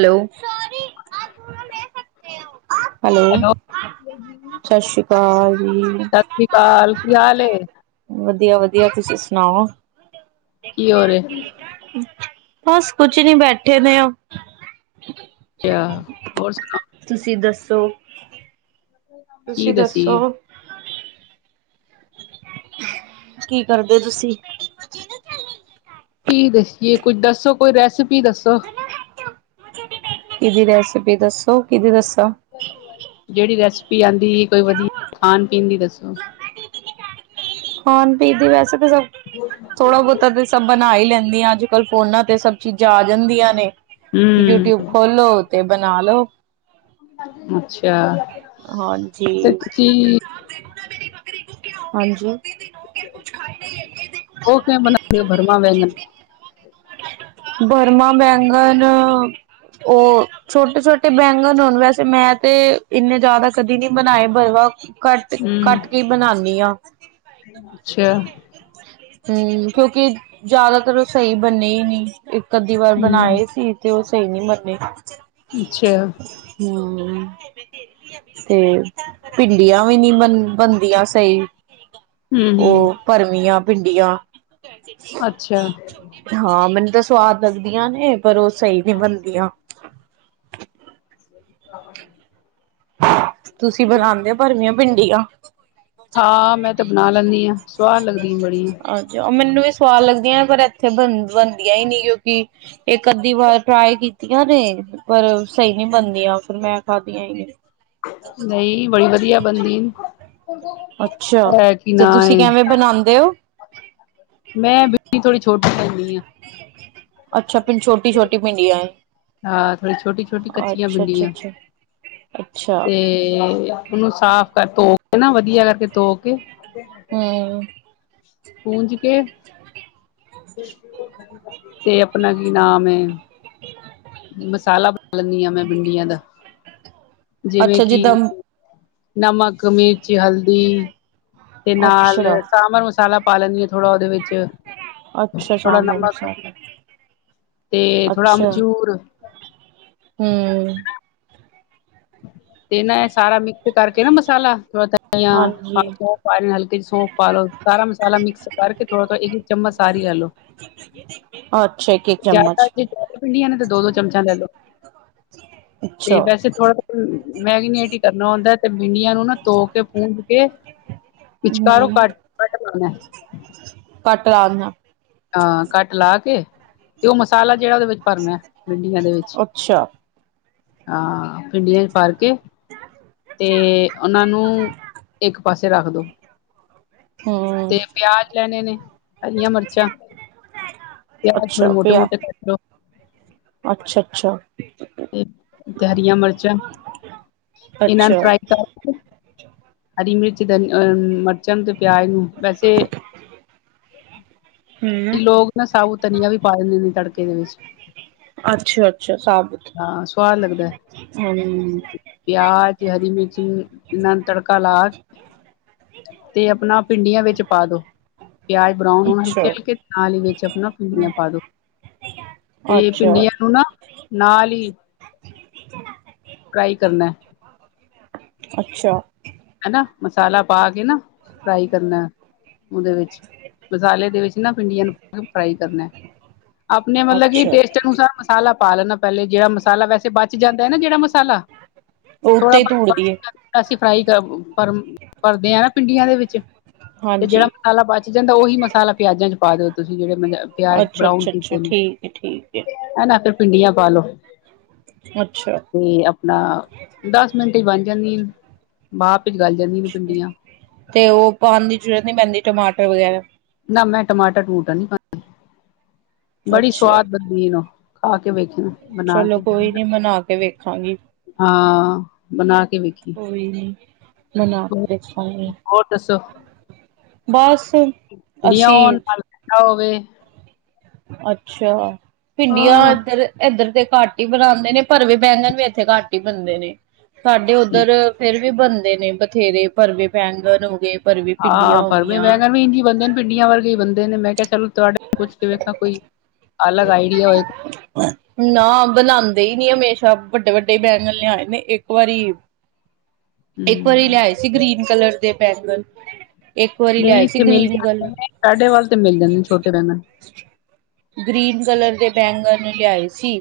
Hello hello hello ਸਸ੍ਰੀ ਅਕਾਲ ਸਸ਼੍ਰੀ ਅਕਾਲ ਕੀ ਹਾਲ ਏ ਵਧੀਆ ਵਧੀਆ ਤੁਸੀਂ ਸੁਣਾਓ ਕੀ ਹੋ ਰਹੇ ਬਸ ਕੁਛ ਨੀ ਬੈਠੇ ਵੇ ਉਹ ਗਿਆ ਹੋਰ ਸੁਣਾਓ ਤੁਸੀਂ ਦੱਸੋ, ਕੀ ਤੁਸੀਂ ਦੱਸੋ ਦਸੀਏ ਕੀ ਕਰਦੇ ਤੁਸੀਂ ਕੀ ਦਸੀਏ ਕੁਝ ਦੱਸੋ ਕੋਈ ਰੈਸਪੀ ਦੱਸੋ ਕੀਹਦੀ ਰੈਸਿਪੀ ਦੱਸੋ ਕੀਹਦੀ ਦੱਸਾਂ ਜਿਹੜੀ ਰੈਸਪੀ ਆਂਦੀ ਕੋਈ ਵਧੀਆ ਖਾਣ ਪੀਣ ਦੀ ਦੱਸੋ ਖਾਣ ਪੀਣ ਦੀ ਵੈਸੇ ਤਾਂ ਸਭ ਥੋੜਾ ਬਹੁਤਾ ਤੇ ਸਭ ਬਣਾ ਹੀ ਲੈਂਦੀ, ਅੱਜ -ਕੱਲ ਫੋਨਾਂ ਤੇ ਸਬ ਚੀਜ਼ਾਂ ਆ ਜਾਂਦੀਆਂ ਨੇ ਯੂਟਿਊਬ ਹੂੰ ਖੋਲੋ ਤੇ ਬਣਾ ਲਓ ਹਾਂਜੀ ਹਾਂਜੀ, ਤੁਸੀਂ ਹਾਂਜੀ ਉਹ ਕਿਵੇਂ ਬਣਾਉਂਦੇ ਬਰਮਾ ਬੈਂਗਨ ਬਰਮਾ ਬੈਂਗਣ ਉਹ ਛੋਟੇ -ਛੋਟੇ ਬੈਂਗਣ ਹੋਣ ਵੈਸੇ ਮੈਂ ਤੇ ਇੰਨੇ ਜ਼ਿਆਦਾ ਕਦੀ ਨੀ ਬਣਾਏ ਭਰਵਾਂ ਕਟ ਤੇ ਕੱਟ ਹੂੰ ਕੇ ਬਣਾਉਦੀ ਆਂ ਅੱਛਾ ਹਮ। ਕਿਉਂਕਿ ਜ਼ਿਆਦਾਤਰ ਉਹ ਸਹੀ ਬਣੇ ਨਹੀਂ। ਇੱਕ ਅੱਧੀ ਵਾਰ ਹੂੰ ਬਣਾਏ ਸੀ। ਤੇ ਉਹ ਸਹੀ ਨਹੀਂ ਬੰਨੇ। ਅੱਛਾ। ਹਾਂ। ਤੇ ਭਿੰਡੀਆਂ ਵੀ ਨੀ ਬਣ ਬਣਦੀਆਂ ਸਹੀ। ਹੂੰ ਹੂੰ ਓ ਭਰਵੀਆਂ ਭਿੰਡੀਆਂ। ਅੱਛਾ। ਹਾਂ। ਮੈਨੂੰ ਤੇ ਸਵਾਦ ਲੱਗਦੀਆਂ ਨੇ ਪਰ ਉਹ ਸਹੀ ਨਹੀਂ ਬਣਦੀਆਂ। [unintelligible] ਤੁਸੀਂ ਬਣਾਉਂਦੇ ਹੋ ਭਰਵੀਆਂ ਭਿੰਡੀਆਂ। ਹਾਂ। ਮੈਂ ਤੇ ਬਣਾ ਲੈਂਦੀ ਹਾਂ। ਸੁਆਦ ਲੱਗਦੀ ਬੜੀ। ਉਹ ਮੈਨੂੰ ਵੀ ਸੁਆਦ ਲੱਗਦੀਆਂ ਪਰ ਇੱਥੇ ਬ ਬਣਦੀਆਂ ਹੀ ਨੀ ਕਿਉਂਕਿ। ਇੱਕ ਅੱਧੀ ਵਾਰ ਟਰਾਈ ਕੀਤੀਆਂ ਨੇ। ਪਰ ਸਹੀ ਨਹੀਂ ਬਣਦੀਆਂ ਫੇਰ ਮੈਂ ਖਾਦੀਆਂ ਹੀ ਨੀਂ। ਨਹੀਂ ਬੜੀ ਵਧੀਆ ਬਣਦੀ। ਅੱਛਾ ਐ ਕਿ ਤੇ ਨਾ ਤੁਸੀਂ ਏ ਕਿਵੇਂ ਬਣਾਉਂਦੇ ਹੋ ਮੈਂ ਭਿੰਡੀ ਥੋੜ੍ਹੀ ਛੋਟੀ [unintelligible] ਲੈਂਦੀ ਹਾਂ। ਅੱਛਾ ਫਿਰ ਛੋਟੀ ਛੋਟੀ ਭਿੰਡੀਆਂ ਹਾਂ ਥੋੜੀ ਛੋਟੀ-ਛੋਟੀ ਹੈ ਕੱਚੀਆਂ ਅੱਛਾ ਅੱਛਾ ਭਿੰਡੀਆ ਅੱਛਾ ਅੱਛਾ ਤੇ ਉਹਨੂੰ ਸਾਫ਼ ਕਰਕੇ ਧੋ ਕੇ ਨਾ ਵਦੀਆ ਕਰਕੇ ਧੋ ਕੇ ਹੰ ਪੂੰਝ ਕੇ। ਤੇ ਅਪਨਾ ਕੀ ਨਾਮ ਏ ਹ। [inaudible] ਮਸਾਲਾ ਬਣਾ ਲੈਂਨੀ ਆ ਮੈਂ ਬਿੰਡੀਆਂ ਦਾ ਜਿਵੇਂ ਅੱਛਾ ਕਿ ਜਿੱਦਾਂ ਨਮਕ, ਮਿਰਚ, ਹਲਦੀ। ਤੇ ਨਾਲ ਅੱਛਾ ਸਾਂਭਰ ਮਸਾਲਾ ਪਾ ਲੈਂਨੀ ਆ ਥੋੜ੍ਹਾ ਉਹਦੇ ਵਿੱਚ ਅੱਛਾ ਥੋੜਾ ਸਾਂਬਰ ਨਮਕ ਮਸਾਲਾ ਤੇ ਥੋੜਾ ਅਮਚੂਰ ਹੰ ਤੇ ਨਾ ਇਹ ਸਾਰਾ ਮਿਕਸ ਕਰਕੇ ਨਾ ਮਸਾਲਾ ਥੋੜਾ ਧਨੀਆ ਹਾਂਜੀ। ਨਾਲੇ ਹਲਕਾ ਜਿ ਸੌਂਫ ਪਾ ਲੋ, ਸਾਰਾ ਮਸਾਲਾ ਮਿਕਸ ਕਰਕੇ ਥੋੜ੍ਹਾ ਥੋੜ੍ਹਾ ਚਮਚ ਸਾਰੀ ਲੇਲੋ ਅੱਛਾ ਇੱਕ-ਇੱਕ ਚਮਚ ਜਾਦਾ ਭਿੰਡੀਆਂ ਨੇ ਤੇ ਦੋ ਦੋ ਚਮਚਾ ਲੈ ਲੋ ਅੱਛਾ ਤੇ ਵੈਸੇ ਥੋੜਾ ਮੈਰੀਨੇਟ ਹੀ ਕਰਨਾ ਹੁੰਦਾ, ਤੇ ਭਿੰਡੀਆ ਨੂੰ ਨਾ ਧੋ ਕੇ ਪੂੰਜ ਕੇ ਵਿਚਕਾਰੋਂ ਹੰ ਕੱਟ ਕੱਟ ਲਾਣਾ ਕੱਟ ਲਾ ਦੇਨਾ ਹਾਂ ਕੱਟ ਲਾ ਕੇ ਤੇ ਉਹ ਮਸਾਲਾ ਜਿਹੜਾ ਉਹਦੇ ਵਿੱਚ ਭਰਨਾ ਏ, ਭਿੰਡੀਆਂ ਦੇ ਵਿੱਚ ਅੱਛਾ ਹਾਂ ਭਿਡੀਆਂ ਚ ਭਰਕੇ, ਤੇ ਉਹਨਾਂ ਨੂੰ ਇੱਕ ਪਾਸੇ ਰੱਖ ਦੋ ਹੂੰ, ਤੇ ਪਿਆਜ ਲੈਨੇ ਨੇ ਹਰੀਆਂ ਮਿਰਚਾਂ ਪਿਆਜ ਥੋੜੇ ਅੱਛਾ ਮੋਟੇ ਮੋਟੇ ਕੱਟ ਲਓ ਅੱਛਾ- ਅੱਛਾ। ਤੇ ਹਰੀਆਂ ਮਿਰਚਾਂ ਇਹਨਾਂ ਨੂੰ ਅੱਛਾ ਫਰਾਈ ਕਰ ਹਰੀ ਮਿਰਚਾਂ ਤੇ ਪਿਆਜ ਨੂੰ ਵੈਸੇ ਹੰ ਕਈ ਲੋਕ ਨਾ ਸਬੂਤ ਧਨੀਆ ਵੀ ਪਾ ਦਿੰਦੇ ਨੇ ਤੜਕੇ ਦੇ ਵਿੱਚ ਅੱਛਾ, ਅੱਛਾ, ਸਾਬਤ ਹਾਂ ਸਵਾਦ ਲੱਗਦਾ ਹੰ ਪਿਆਜ, ਹਰੀ ਮਿਰਚੀ ਇਹਨਾਂ ਨੂੰ ਤੜਕਾ ਲਾ ਕੇ ਤੇ ਅਪਣਾ ਭਿੰਡੀਆਂ ਵਿੱਚ ਪਾ ਦੋ, ਪਿਆਜ ਬਰਾਊਨ ਹੋਣ ਅੱਛਾ। ਹਲਕੇ-ਹਲਕੇ ਨਾਲ ਹੀ ਵਿੱਚ ਅਪਣਾ, ਭਿੰਡੀਆਂ ਪਾ ਦੋ ਤੇ ਪਿੰਡੀਆਂ ਅੱਛਾ-ਅੱਛਾ, ਨੂੰ ਨਾ ਨਾਲ ਹੀ ਫਰਾਈ ਕਰਨਾ [unintelligible] ਅੱਛਾ ਹੈਨਾ ਮਸਾਲਾ ਪਾ ਕੇ ਨਾ ਫਰਾਈ ਕਰਨਾ ਉਹਦੇ ਵਿੱਚ ਮਸਾਲੇ ਦੇ ਵਿੱਚ ਨਾ ਭਿੰਡੀਆਂ ਨੂੰ ਪਾ ਕੇ ਫਰਾਈ ਕਰਨਾ ਆਪਣੇ ਮਤਲਬ ਕਿ ਅੱਛਾ, ਟੇਸਟ ਅਨਸਾਰ ਮਸਾਲਾ ਪਾ ਲੈਣਾ ਪਹਿਲੇ ਜਿਹੜਾ ਮਸਾਲਾ ਵੈਸੇ ਬਾ ਬਚ ਜਾਂਦਾ ਏ ਨਾ ਜਿਹੜਾ ਮਸਾਲਾ ਉਹ ਥੋੜਾ ਉੱਥੇ ਹੀ ਬਚ ਧੂੜ ਦੀਏ ਬਚ ਅਸੀਂ ਫਰਾਈ ਕਰ ਭਰਦੇ ਹਾ ਨਾ ਪਿੰਡੀਆਂ ਦੇ ਵਿੱਚ ਤੇ ਹਾਂਜੀ। ਜਿਹੜਾ ਮਸਾਲਾ ਬਚ ਜਾਂਦਾ ਉਹੀ ਮਸਾਲਾ ਪਿਆਜਾਂ ਚ ਪਾ ਦਿਓ ਤੁਸੀਂ ਜਿਹੜੇ ਪਿਆਜ਼ ਬਰਾਊਨ ਅੱਛਾ-ਅੱਛਾ-ਅੱਛਾ ਕੀਤੇ ਨੇ, ਠੀਕ ਏ, ਠੀਕ ਏ ਐਨਾ ਕੇ ਭਿੰਡੀਆਂ ਪਾ ਲੋੋ ਅੱਛਾ! 'ਤੇ ਆਪਣਾ ਦਸ ਮਿੰਟ 'ਚ ਬਣ ਜਾਂਦੀਆਂ, ਭਾਫ਼ ਵਿੱਚ ਗਲ ਜਾਂਦੀਆਂ ਨੇ ਭਿੰਡੀਆਂ। 'ਤੇ ਓ ਪਾਣ ਦੀ ਜ਼ਰੂਰਤ ਨੀ ਪੈਂਦੀ ਟਮਾਟਰ ਵਗੈਰਾ। ਨਾ ਮੈਂ ਟਮਾਟਰ ਟਮੂਟਰ ਨੀ ਪਾਂ, ਬੜੀ ਅੱਛਾ। ਸਵਾਦ ਵਧ ਵੀ ਨੋ ਖਾ ਕੇ ਵੇਖਣਾ। ਬਣਾ ਚਲੋ ਕੇ ਕੋਈ ਨੀ ਮਨਾ ਕੇ ਵੇਖਾਂਗੀ। ਹਾਂ ਬਣਾ ਕੇ ਵੇਖੀ। ਕੋਈ ਨੀ ਬਣਾ ਕੇ ਦੇਖਾਂਗੇ, ਹੋਰ ਬਸ ਡੀਆਂ ਅਸੀਂ ਹੋਣ [unintelligible] ਹੋਵੇ। ਅੱਛਾ ਭਿੰਡੀਆਂ ਹਾਂ ਏਧਰ, ਏਧਰ 'ਤੇ ਘੱ ਟ ਈ ਬਣਾਂਦੇ ਨੇ ਪਰ ਵੇ ਵੈਗਣ ਵੀ ਏਥੇ ਘੱਟ ਈ ਬਣਦੇ ਨੇ, ਸਾਡੇ ਉੱਧਰ ਫੇਰ ਵੀ ਬਨਦੇ ਨੇ ਬਥੇਰੇ ਭਰਵੇ ਬੈਂਗਨ ਹੋਗੇ। ਹਾਂ ਭਰਮੇ ਬੈਂਗਣ ਵੀ ਇੰਝ ਈ ਬਣਦੇ ਭਿੰਡੀਆ ਵਰਗੇ ਈ ਬਨਦੇ ਨੇ ਮੈਂ ਕੇਆ ਚਲੋ ਤੁਹਾਡੇ ਪੁੱਛ ਕੇ ਵੇਖਾਂ ਕੋਈ ਅਲੱਗ ਆਈਡੀਆ ਉਏ। ਨਾ ਬਣਾਂਦੇ ਈ ਨੀ ਹਮੇਸ਼ਾ ਵੱਡੇ-ਵੱਡੇ ਈ ਬੈਂਗਨ ਲਿਆਏ ਨੇ ਇੱਕ ਵਾਰੀ ਹੂੰ ਇੱਕ ਵਾਰੀ ਲਿਆਏ ਸੀ ਗ੍ਰੀਨ ਕਲਰ ਦੇ ਬੈਂਗਨ। ਇੱਕ ਵਾਰੀ ਨਹੀਂ ਲਿਆਏ ਸੀ ਇੱਥੇ ਮਿਲ ਗ੍ਰੀਨ ਜਾਂਦੇ ਕਲਰ ਨੇ ਸਾਡੇ ਵੱਲ 'ਤੇ ਮਿਲਦਾ ਨੀ ਛੋਟੇ ਬੈਂਗਨ। ਗ੍ਰੀਨ ਕਲਰ ਦੇ ਬੈਂਗਣ ਲਿਆਏ ਸੀ।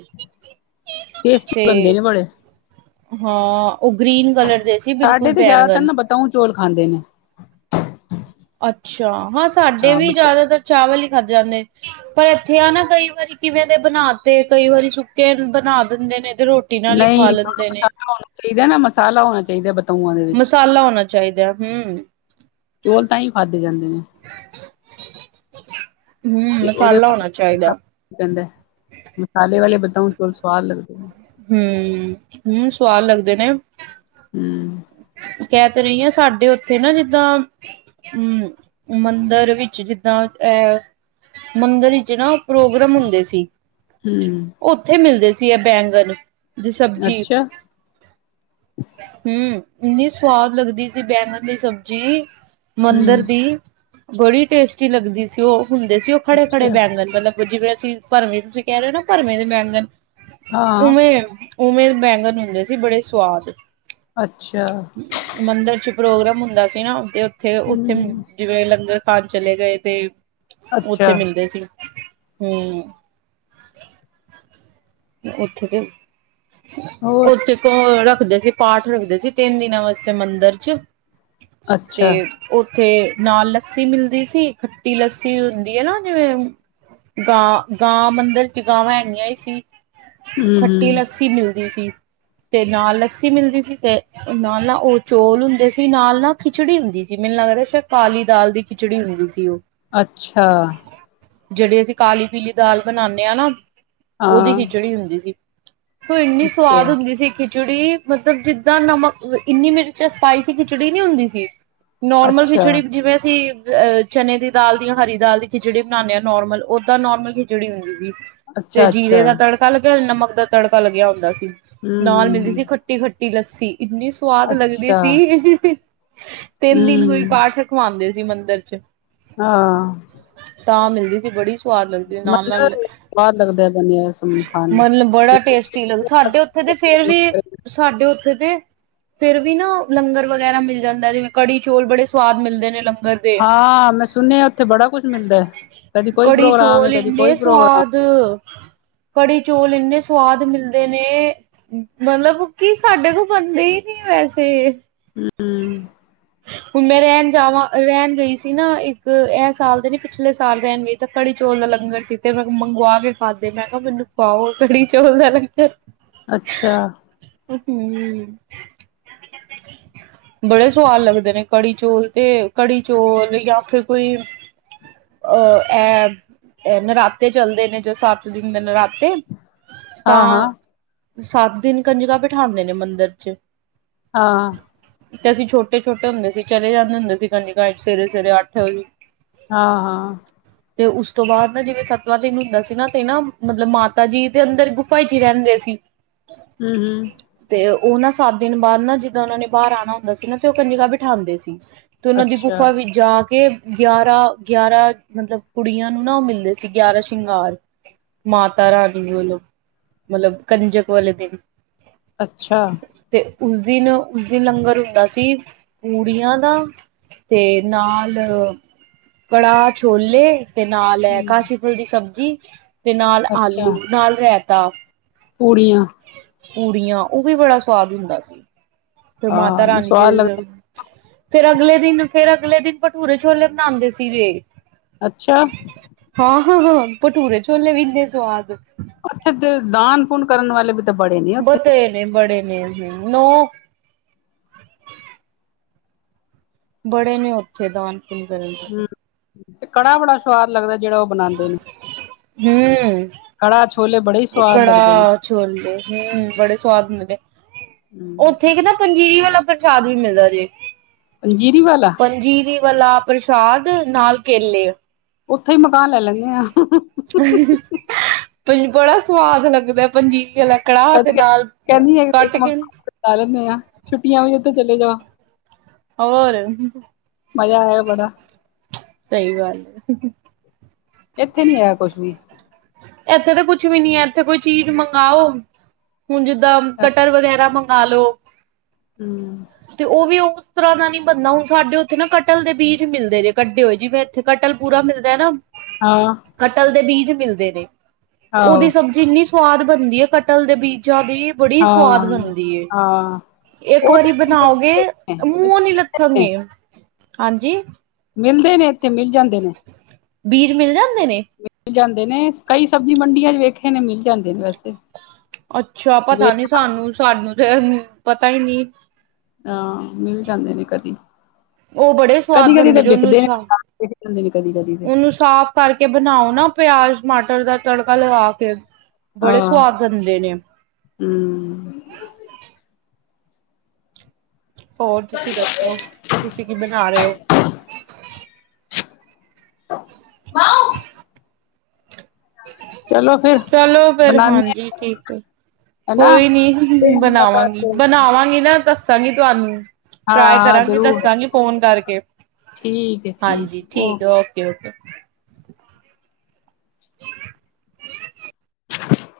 ਟੇਸਟੀ ਤੇ ਬਣਦੇ ਨੇ ਬੜੇ। ਹਾਂ ਓ ਗ੍ਰੀਨ ਕਲਰ ਦੇ ਸੀ ਸਾਡੇ ਬਿਲਕੁਲ 'ਤੇ ਜ਼ਿਆਦਾਤਰ ਬੈਂਗਨ ਨਾ ਬਤਾਉ, ਚੌਲ ਖਾਂਦੇ ਨੇ। ਅੱਛਾ ਹਾਂ ਸਾਡੇ ਹਾਂ ਵੀ ਬਸ ਜ਼ਿਆਦਾਤਰ ਚਾਵਲ ਈ ਖਾਂਦੇ ਜਾਂਦੇ। ਪਰ ਐਥੇ ਆ ਨਾ ਕਈ ਵਾਰੀ ਕਿਵੇਂ ਦੇ ਬਣਾ 'ਤੇ ਕਈ ਵਾਰੀ ਸੁੱਕੇ ਬਣਾ ਦਿੰਦੇ ਨੇ 'ਤੇ ਰੋ ਨਈ ਮਸਾਲਾ ਹੋਣਾ ਚਾਈਦਾ ਨਾ ਮਸਾਲਾ ਹੋਣਾ ਚਾਈਦਾ ਬਤਾਊਆ ਦੇ ਵਿੱਚ। ਸਾਲਾ ਹੋਣਾ ਚਾਈਦਾ ਹੂੰ ਚੌਲ ਤਾਂ ਈ ਖਾਧੇ ਜਾਂਦੇ ਨੇ। ਹੂੰ ਮਸਾਲਾ ਹੋਣਾ ਚਾਈਦਾ। ਓ ਕੈਂਦੈ, ਮਸਾਲੇ ਵਾਲੇ ਬਤਾਉ, ਚੋਲ ਸਵਾਦ ਲੱਗਦੇ ਨੇ। ਹੂੰ, ਹੂੰ ਸਵਾਦ ਲੱਗਦੇ ਨੇ। ਹੂੰ ਕੈ ਤਾਂ ਰੀਆ ਸਾਡੇ ਉੱਥੇ ਨਾ ਜਿੱਦਾਂ ਹੂੰ ਮੰਦਰ ਵਿੱਚ ਜਿੱਦਾਂ ਐ, ਮੰਦਰ ਵਿਚ ਨਾ ਪ੍ਰੋਗਰਾਮ ਹੁੰਦੇ ਸੀ, ਹੂੰ ਉੱਥੇ ਮਿਲਦੇ ਸੀ ਐ ਬੈਂਗਣ ਦੀ ਸਬਜ਼ੀ। ਅੱਛਾ ਹੂੰ ਇੰਨੀ ਸਵਾਦ ਲੱਗਦੀ ਸੀ ਬੈਂਗਣ ਦੀ ਸਬਜ਼ੀ ਮੰਦਰ ਹੂੰ ਦੀ, ਬੜੀ ਟੇਸਟੀ ਲੱਗਦੀ ਸੀ ਓ ਹੁੰਦੇ ਸੀ ਓ ਖੜੇ-ਖੜੇ ਅੱਛਾ ਬੈਂਗਣ ਮਤਲਬ ਜਿਵੇਂ ਅਸੀਂ ਭਰਮੇ ਤੁਸੀਂ ਕੈ ਰੇ ਓ ਨਾ ਭਰਮੇ ਜੇ ਬੈਂਗਨ ਹਾਂ ਉਵੇਂ, ਉਵੇਂ ਦੇ ਬੈਂਗਣ ਹੁੰਦੇ ਸੀ ਬੜੇ ਸਵਾਦ। ਅੱਛਾ। ਮੰਦਰ 'ਚ ਪ੍ਰੋਗਰਾਮ ਹੁੰਦਾ ਸੀ ਨਾ 'ਤੇ ਉੱਥੇ, ਉੱਥੇ ਹੂੰ ਜਿਵੇਂ ਲੰਗਰ ਖਾਨ ਚਲੇ ਗਏ 'ਤੇ ਉੱਥੇ ਅੱਛਾ ਮਿਲਦੇ ਸੀ, ਹੂੰ। ਉੱਥੇ ਤੇ ਹੋਰ ਉੱਥੇ ਵ ਰੱਖਦੇ ਸੀ, ਪਾਠ ਰੱਖਦੇ ਸੀ ਤਿੰਨ ਦਿਨਾਂ ਵਾਸਤੇ ਮੰਦਰ 'ਚ ਤੇ ਅੱਛਾ ਉੱਥੇ ਨਾਲ ਲੱਸੀ ਮਿਲਦੀ ਸੀ, ਖੱਟੀ ਲੱਸੀ ਹੁੰਦੀ ਹੈ ਨਾ ਜਿਵੇਂ ਗਾਂ -ਗਾਂ ਮੰਦਿਰ ਚ ਗਾਵਾਂ ਹੈਗੀਆਂ ਹੀ ਸੀ। ਖੱਟੀ ਹੂੰ ਲੱਸੀ ਮਿਲਦੀ ਸੀ ਤੇ ਨਾਲ ਲੱਸੀ ਮਿਲਦੀ ਸੀ ਤੇ ਨਾਲ ਨਾ ਓ ਚੌਲ ਹੁੰਦੇ ਸੀ, ਨਾਲ ਨਾ ਖਿਚੜੀ ਹੁੰਦੀ ਸੀ, ਮੈਨੂੰ ਲੱਗਦਾ ਸ਼ੈੱਦ ਕਾਲੀ ਦਾਲ ਦੀ ਖਿਚੜੀ ਹੁੰਦੀ ਸੀ ਓ। ਅੱਛਾ! ਜਿਹੜੀ ਅਸੀਂ ਕਾਲੀ- ਪੀਲੀ ਦਾਲ ਬਣਾਨੇ ਆ ਨਾ, ਉਹਦੀ ਹਾਂ ਖਿਚੜੀ ਹੁੰਦੀ ਸੀ। ਓ ਇੰਨੀ ਸਵਾਦ ਅੱਛਾ ਹੁੰਦੀ ਸੀ ਖਿਚੜੀ ਮਤਲਬ ਜਿੱਦਾਂ ਨਮਕ ਇੰਨੀ ਮਿਰਚ ਸਪਾਈਸੀ ਖਿਚੜੀ ਨੀ ਹੁੰਦੀ ਸੀ। ਨੋਰਮਲ ਅੱਛਾ ਖਿਚੜੀ ਜਿਵੇਂ ਅਸੀਂ ਅ ਚਨੇ ਦੀ ਦਾਲ ਦੀ, ਹਰੀ ਦਾਲ ਦੀ ਖਿਚੜੀ ਬਣਾਨੇ ਆ ਨੋਰਮਲ, ਓਦਾਂ ਨੋਰਮਲ ਖਿਚੜੀ ਹੁੰਦੀ ਸੀ। ਤੇ ਅੱਛਾ ਜੀਰੇ ਅੱਛਾ ਦਾ ਤੜਕਾ ਲੱਗਿਆ, ਨਮਕ ਦਾ ਤੜਕਾ ਲੱਗਿਆ ਹੁੰਦਾ ਸੀ, ਨਾਲ ਮਿਲਦੀ ਹੂੰ ਸੀ ਖ ਟੀ-ਖੱਟੀ ਲੱਸੀ, ਇੰਨੀ ਸਵਾਦ ਲੱਗਦੀ ਅੱਛਾ ਸੀ, ਤਿੰਨ ਦਿਨ ਕੋਈ ਹੂੰ ਪਾਠ ਰਖਵਾਉਂਦੇ ਸੀ ਮੰਦਿਰ 'ਚ ਹਾਂ। ਤਾਂ ਮਿਲਦੀ ਸੀ ਬੜੀ ਸਵਾਦ ਲੱਗਦੀ ਮਲਬ ਨਾਲ-ਨਾਲ ਸਵਾਦ ਲੱਗਦਾ ਬਣਿਆ ਸੀ। ਮਤਲਬ ਬੜਾ ਟੇਸਟੀ ਲੱਗਦਾ, ਸਾਡੇ ਉੱਥੇ ਤੇ ਫਿਰ ਵੀ ਸਾਡੇ ਉੱਥੇ ਤੇ ਫੇਰ ਵੀ ਨਾ ਲੰਗਰ ਵਗੈਰਾ ਮਿਲ ਜਾਂਦਾ, ਜਿਵੇਂ- ਕੜੀ-ਚੋਲ ਬੜੇ ਸਵਾਦ ਮਿਲਦੇ ਨੇ ਲੰਗਰ ਦੇ ਹਾਂ, ਮੈਂ ਸੁਨਿਆ ਉੱਥੇ ਬੜਾ ਕੁਛ ਮਿਲਦਾ ਏ, ਕਦੀ ਕੋਈ ਪ੍ਰੋਗਰਾਮ ਹੈ, ਕਦੀ ਕੋਈ ਪ੍ਰੋਗਰਾਮ। ਪੀਓ ਕੜੀ ਚੌਲ ਇੰਨੇ ਸਵਾਦ ਮਿਲਦੇ ਨੇ ਮਲਬ ਕੀ ਸਾਡੇ ਕੋਲ ਬਣਦੇ ਹੀ ਨੀ ਵੈਸੇ। ਹੂ। ਹੁਣ ਮੈਂ ਰਹਿਣ ਜਾਵਾਂ, ਰਹਿਣ ਗਈ ਸੀ ਨਾ, ਇੱਕ ਐ ਸਾਲ ਦੇ ਨੀ, ਪਿਛਲੇ ਸਾਲ ਰਹਿਣ ਗਈ ਤੇ ਕੜੀ ਚੌਲ ਦਾ ਲੰਗਰ ਸੀ ਤੇ ਮੈਂ ਮੰਗਵਾ ਕੇ ਖਾਧੇ। ਮੈਂ ਕਿਹਾ ਮੈਨੂੰ ਪਾਓ ਕੜੀ ਚੋਲ ਦਾ ਲੰਗਰ। ਅੱਛਾ! ਹੂ। ਬੜੇ ਸਆਦ ਲਗਦੇ ਨੇ ਕੜ੍ਹੀ-ਚੌਲ ਤੇ ਕੜੀ- ਚੌਲ ਜਾਂ ਫਿਰ ਕੋਈ ਓ ਐ, ਇਹ ਨਰਾਤੇ ਚੱਲਦੇ ਨੇ, ਜੋ ਸੱਤ ਦਿਨ ਦੇ ਨਰਾ ਤੇ, ਹਾਂ ਤਾਂ ਹਾਂ ਸੱਤ ਦਿਨ ਕੰਜਕਾਂ ਬਿਠਾਦੇ ਦ ਨੇ ਮੰਦਿਰ ਚ। ਹਾਂ। ਤੇ ਅਸੀਂ ਛੋਟੇ- ਛੋਟੇ ਹੁੰਦੇ ਸੀ ਚਲੇ ਜਾਂਦੇ ਹੁੰਦੇ ਸੀ ਕੰਜਕਾਂ ਚ ਸਵੇਰੇ- ਸਵੇਰੇ ਅੱਠ ਵਜੇ ਹਾਂ-ਹਾਂ। ਤੇ ਉਸ ਤੋਂ ਬਾਦ ਨਾ ਜਿਵੇਂ ਸਤਵਾਂ ਦਿਨ ਹੁੰਦਾ ਸੀ ਨਾ ਤੇ ਨਾ ਮਤਲਬ ਮਾ ਤਾ ਜੀ ਤੇ ਅੰਦਰ ਗੁਫਾ ਚ ਹੀ ਰਹਿੰਦੇ ਸੀ ਹੂ, ਹੂ ਤੇ ਉਹ ਨਾ ਸੱਤ ਦਿਨ ਬਾਦ ਨਾ ਜਿੱਦਾਂ ਉਹਨਾਂ ਨੇ ਬਾਰ ਆਣਾ ਹੁੰਦਾ ਸੀ, ਨਾ ਤੇ ਉਹ ਕੰਜਕਾ ਬਿਠਾਦੇ ਸੀ। ਤੇ ਓਨਾ ਦੀ ਅੱਛਾ ਗੁਫਾ ਵਿੱਚ ਜਾ ਕੇ ਗਿਆਰਾਂ -ਗਿਆਰਾਂ ਮਤਲਬ ਕੁੜੀਆਂ ਨੂੰ ਨਾ ਉਹ ਮਿਲਦੇ ਸੀ, ਗਿਆਰਾਂ ਸ਼ਿੰਗਾਰ। ਮਾਤਾ ਰਾਣੀ ਵਲੋਂ, ਮਲਬ ਕੰਜਕ ਵਾਲੇ ਦਿਨ। ਅੱਛਾ! ਤੇ ਉਸ ਦਿਨ, ਉਸ ਦਿਨ ਲੰਗਰ ਹੁੰਦਾ ਸੀ ਪੂਰੀਆਂ ਦਾ ਤੇ ਨਾਲ, ਕੜਾਹ- ਛੋਲੇ ਤੇ ਨਾਲ ਐ ਹੂੰ। ਕਾਸੀ ਫੁਲ ਦੀ ਸਬਜ਼ੀ ਤੇ ਨਾਲ ਆਲੂ, ਅੱਛਾ, ਨਾਲ ਰੈਤਾ। ਪੂੜੀਆਂ। ਪੂੜੀਆਂ, ਓਹ ਵੀ ਬੜਾ ਸਵਾਦ ਹੁੰਦਾ ਸੀ। ਫੇਰ ਮਾਤਾ ਹਾਂ ਨਾ ਰਾਣੀ ਸਵਾਦ ਗੇ ਜਲ ਲੱਗਦਾ ਫੇਰ ਅਗਲੇ ਦਿਨ, ਫੇਰ ਅਗਲੇ ਦਿਨ ਭਠੂਰੇ-ਛੋਲੇ ਬਣਾਂਦੇ ਸੀਗੇ। ਅੱਛਾ। ਹਾਂ ਹਾਂ ਹਾਂ, ਭਟੂਰੇ-ਛੋਲੇ ਵੀ ਇਨੇ ਸਵਾਦ। ਓਥੇ ਤੇ ਦਾਨ-ਪੂਨ ਕਰਨ ਵਾਲੇ ਵੀ ਤੇ ਬੜੇ ਨੇ ਓਥੇ। ਤੇ ਨੇ ਬੜੇ ਨੇ, ਨੋ ਬੜੇ ਨੇ ਓਥੇ ਦਾਨ-ਪੂਨ ਕਰਨ ਵਾਲੇ। ਹੂੰ ਤੇ ਕੜਾ ਬੜਾ ਸਵਾਦ ਲੱਗਦੈ ਜੇੜਾ ਓਹ ਬਣਾਦੇ ਨੇ। ਹੂੰ ਕੜਾ-ਛੋਲੇ ਬੜੇ ਈ ਸਵਾਦ ਲੱਗਦੇ ਨੇ। ਕੜਾਹ ਛੋਲੇ ਹੂੰ, ਬੜੇ ਸਵਾਦ ਹੁੰਦੇ ਨੇ। ਹੂੰ ਓਥੇ ਇਕ ਨਾ ਪੰਜੀਰੀ ਵਾਲਾ ਪ੍ਰਸ਼ਾਦ ਵੀ ਮਿਲਦਾ ਜੇ। ਪੰਜੀਰੀ ਵਾਲਾ? ਪੰਜੀਰੀ ਵਾਲਾ ਪ੍ਰਸ਼ਾਦ ਨਾਲ ਕੇਲੇ। ਉੱਥੇ ਈ ਮਕਾਨ ਲੱਲ ਲੈਣੇ ਆਂ। ਪਈ ਬੜਾ ਸਵਾਦ ਲੱਗਦੈ ਪੰਜੀਰੀ ਆਲਾ ਕੜਾਹ ਤੇ ਕਦੀ ਕ ਨਾਲ ਕਹਿੰਦੀ ਕੱਟ ਇੱਕ ਕੇ ਮਕਾਨ ਲਾ ਲੇਣੇ ਆਂ, ਛੁੱਟੀਆਂ ਵੀ ਓਥੋਂ ਚਲੇ ਜਾਓ। ਔਰ। ਮਜ਼ਾ ਆਇਐ ਬੜਾ। ਸਹੀ ਗੱਲ ਏ। ਏਥੇ ਨੀ ਹੈਗਾ ਕੁਛ ਵੀ। ਏਥੇ ਤੇ ਕੁਛ ਵੀ ਨੀ ਐ, ਏਥੇ ਕੋਈ ਚੀਜ਼ ਮੰਗਾਓ- ਹੁਣ ਜਿੱਦਾਂ ਕਟਰ ਵਗੈਰਾ ਮੰਗਾ ਲੋ, ਹੂੰ ਤੇ ਓਹ ਵੀ ਓਸ ਤਰ੍ਹਾਂ ਦਾ ਨੀ ਬਣਣਾ। ਹੁਣ ਸਾਡੇ ਓਥੇ ਨਾ ਕਟਲ ਦੇ ਬੀਜ ਮਿਲਦੇ ਜੇ ਕੱਢੇ ਹੋਏ, ਜਿਵੇਂ ਐਥੇ ਕਟਲ ਪੂਰਾ ਮਿਲਦੈ ਨਾ। ਹਾਂ। ਕਟਲ ਦੇ ਬੀਜ ਮਿਲਦੇ ਨੇ। ਓਹਦੀ ਆਹੋ ਸਬਜ਼ੀ ਇੰਨੀ ਸਵਾਦ ਬਣਦੀ ਏ, ਕਟਲ ਦੇ ਬੀਜਾਂ ਦੀ। ਬੜੀ ਸਵਾਦ ਹਾਂ ਬਣਦੀ ਏ। ਹਾਂ ਇੱਕ ਉਹ ਵਾਰੀ ਬਣਾਓਗੇ, ਮੂੰਹੋ ਨੀ ਤੇ ਲੱਥਣਗੇ, ਹਾਂਜੀ। ਮਿਲਦੇ ਨੇ ਏਥੇ, ਮਿਲ ਜਾਂਦੇ ਨੇ। ਬੀਜ ਮਿਲ ਜਾਂਦੇ ਨੇ ਮਿਲ ਜਾਂਦੇ ਨੇ, ਕਈ ਸਬਜ਼ੀ ਮੰਡੀਆਂ ਚ ਵੇਖੇ ਨੇ ਮਿਲ ਜਾਂਦੇ ਨੇ ਵੈਸੇ। ਅੱਛਾ, ਪਤਾ ਨੀ ਵੇਖ ਸਾਨੂੰ, ਸਾਨੂੰ ਤੇ ਪਤਾ ਈ ਨੀ। ਆਂ, ਮਿਲ ਜਾਂਦੇ ਨੇ ਕਦੀ। ਉਹ ਬੜੇ ਸਵਾਦ ਕਦੀ-ਕਦੀ ਤੇ ਬਣਦੇ ਜੇ ਬਿਖਦੇ ਨੇ, ਬਿਖ ਜਾਂਦੇ ਨੇ ਕਦੀ-ਕਦੀ ਤੇ। ਸਾਫ ਕਰਕੇ ਬਣਾਓ ਨਾ, ਪਿਆਜ਼-ਟਮਾਟਰ ਦਾ ਤੜਕਾ ਲਗਾ ਕੇ ਬੜੇ ਸੁਆਦ ਬਣਦੇ ਨੇ। ਹੂੰ। ਹੋਰ ਤੁਸੀਂ ਦੱਸੋ, ਤੁਸੀਂ ਕੀ ਬਣਾ ਰੇ ਓ? [inaudible] ਚਲੋ ਫਿਰ ਚਲੋ ਫੇਰ, ਬਣਾਨੇ ਹਾਂਜੀ ਆ ਠੀਕ ਏ। ਹਨਾ ਕੋਈ ਨੀ, ਮੁਲਾਕਾਤ ਬਣਾਵਾਂਗੀ। ਹੋਏਗੀ, ਬਣਾਵਾਂਗੀ ਨਾ ਦੱਸਾਂਗੀ ਤੁਆਨੂੰ। ਟਰਾਈ ਹਾਂ ਕਰਾਂਗੀ, ਜ਼ਰੂਰ ਦੱਸਾਂਗੀ ਫੋਨ ਕਰਕੇ, ਠੀਕ ਹੈ ਹਾਂਜੀ ਓਕੇ ਠੀਕ ਏ, ਓਕ ਕੇ ਓਕੇ। [inaudible]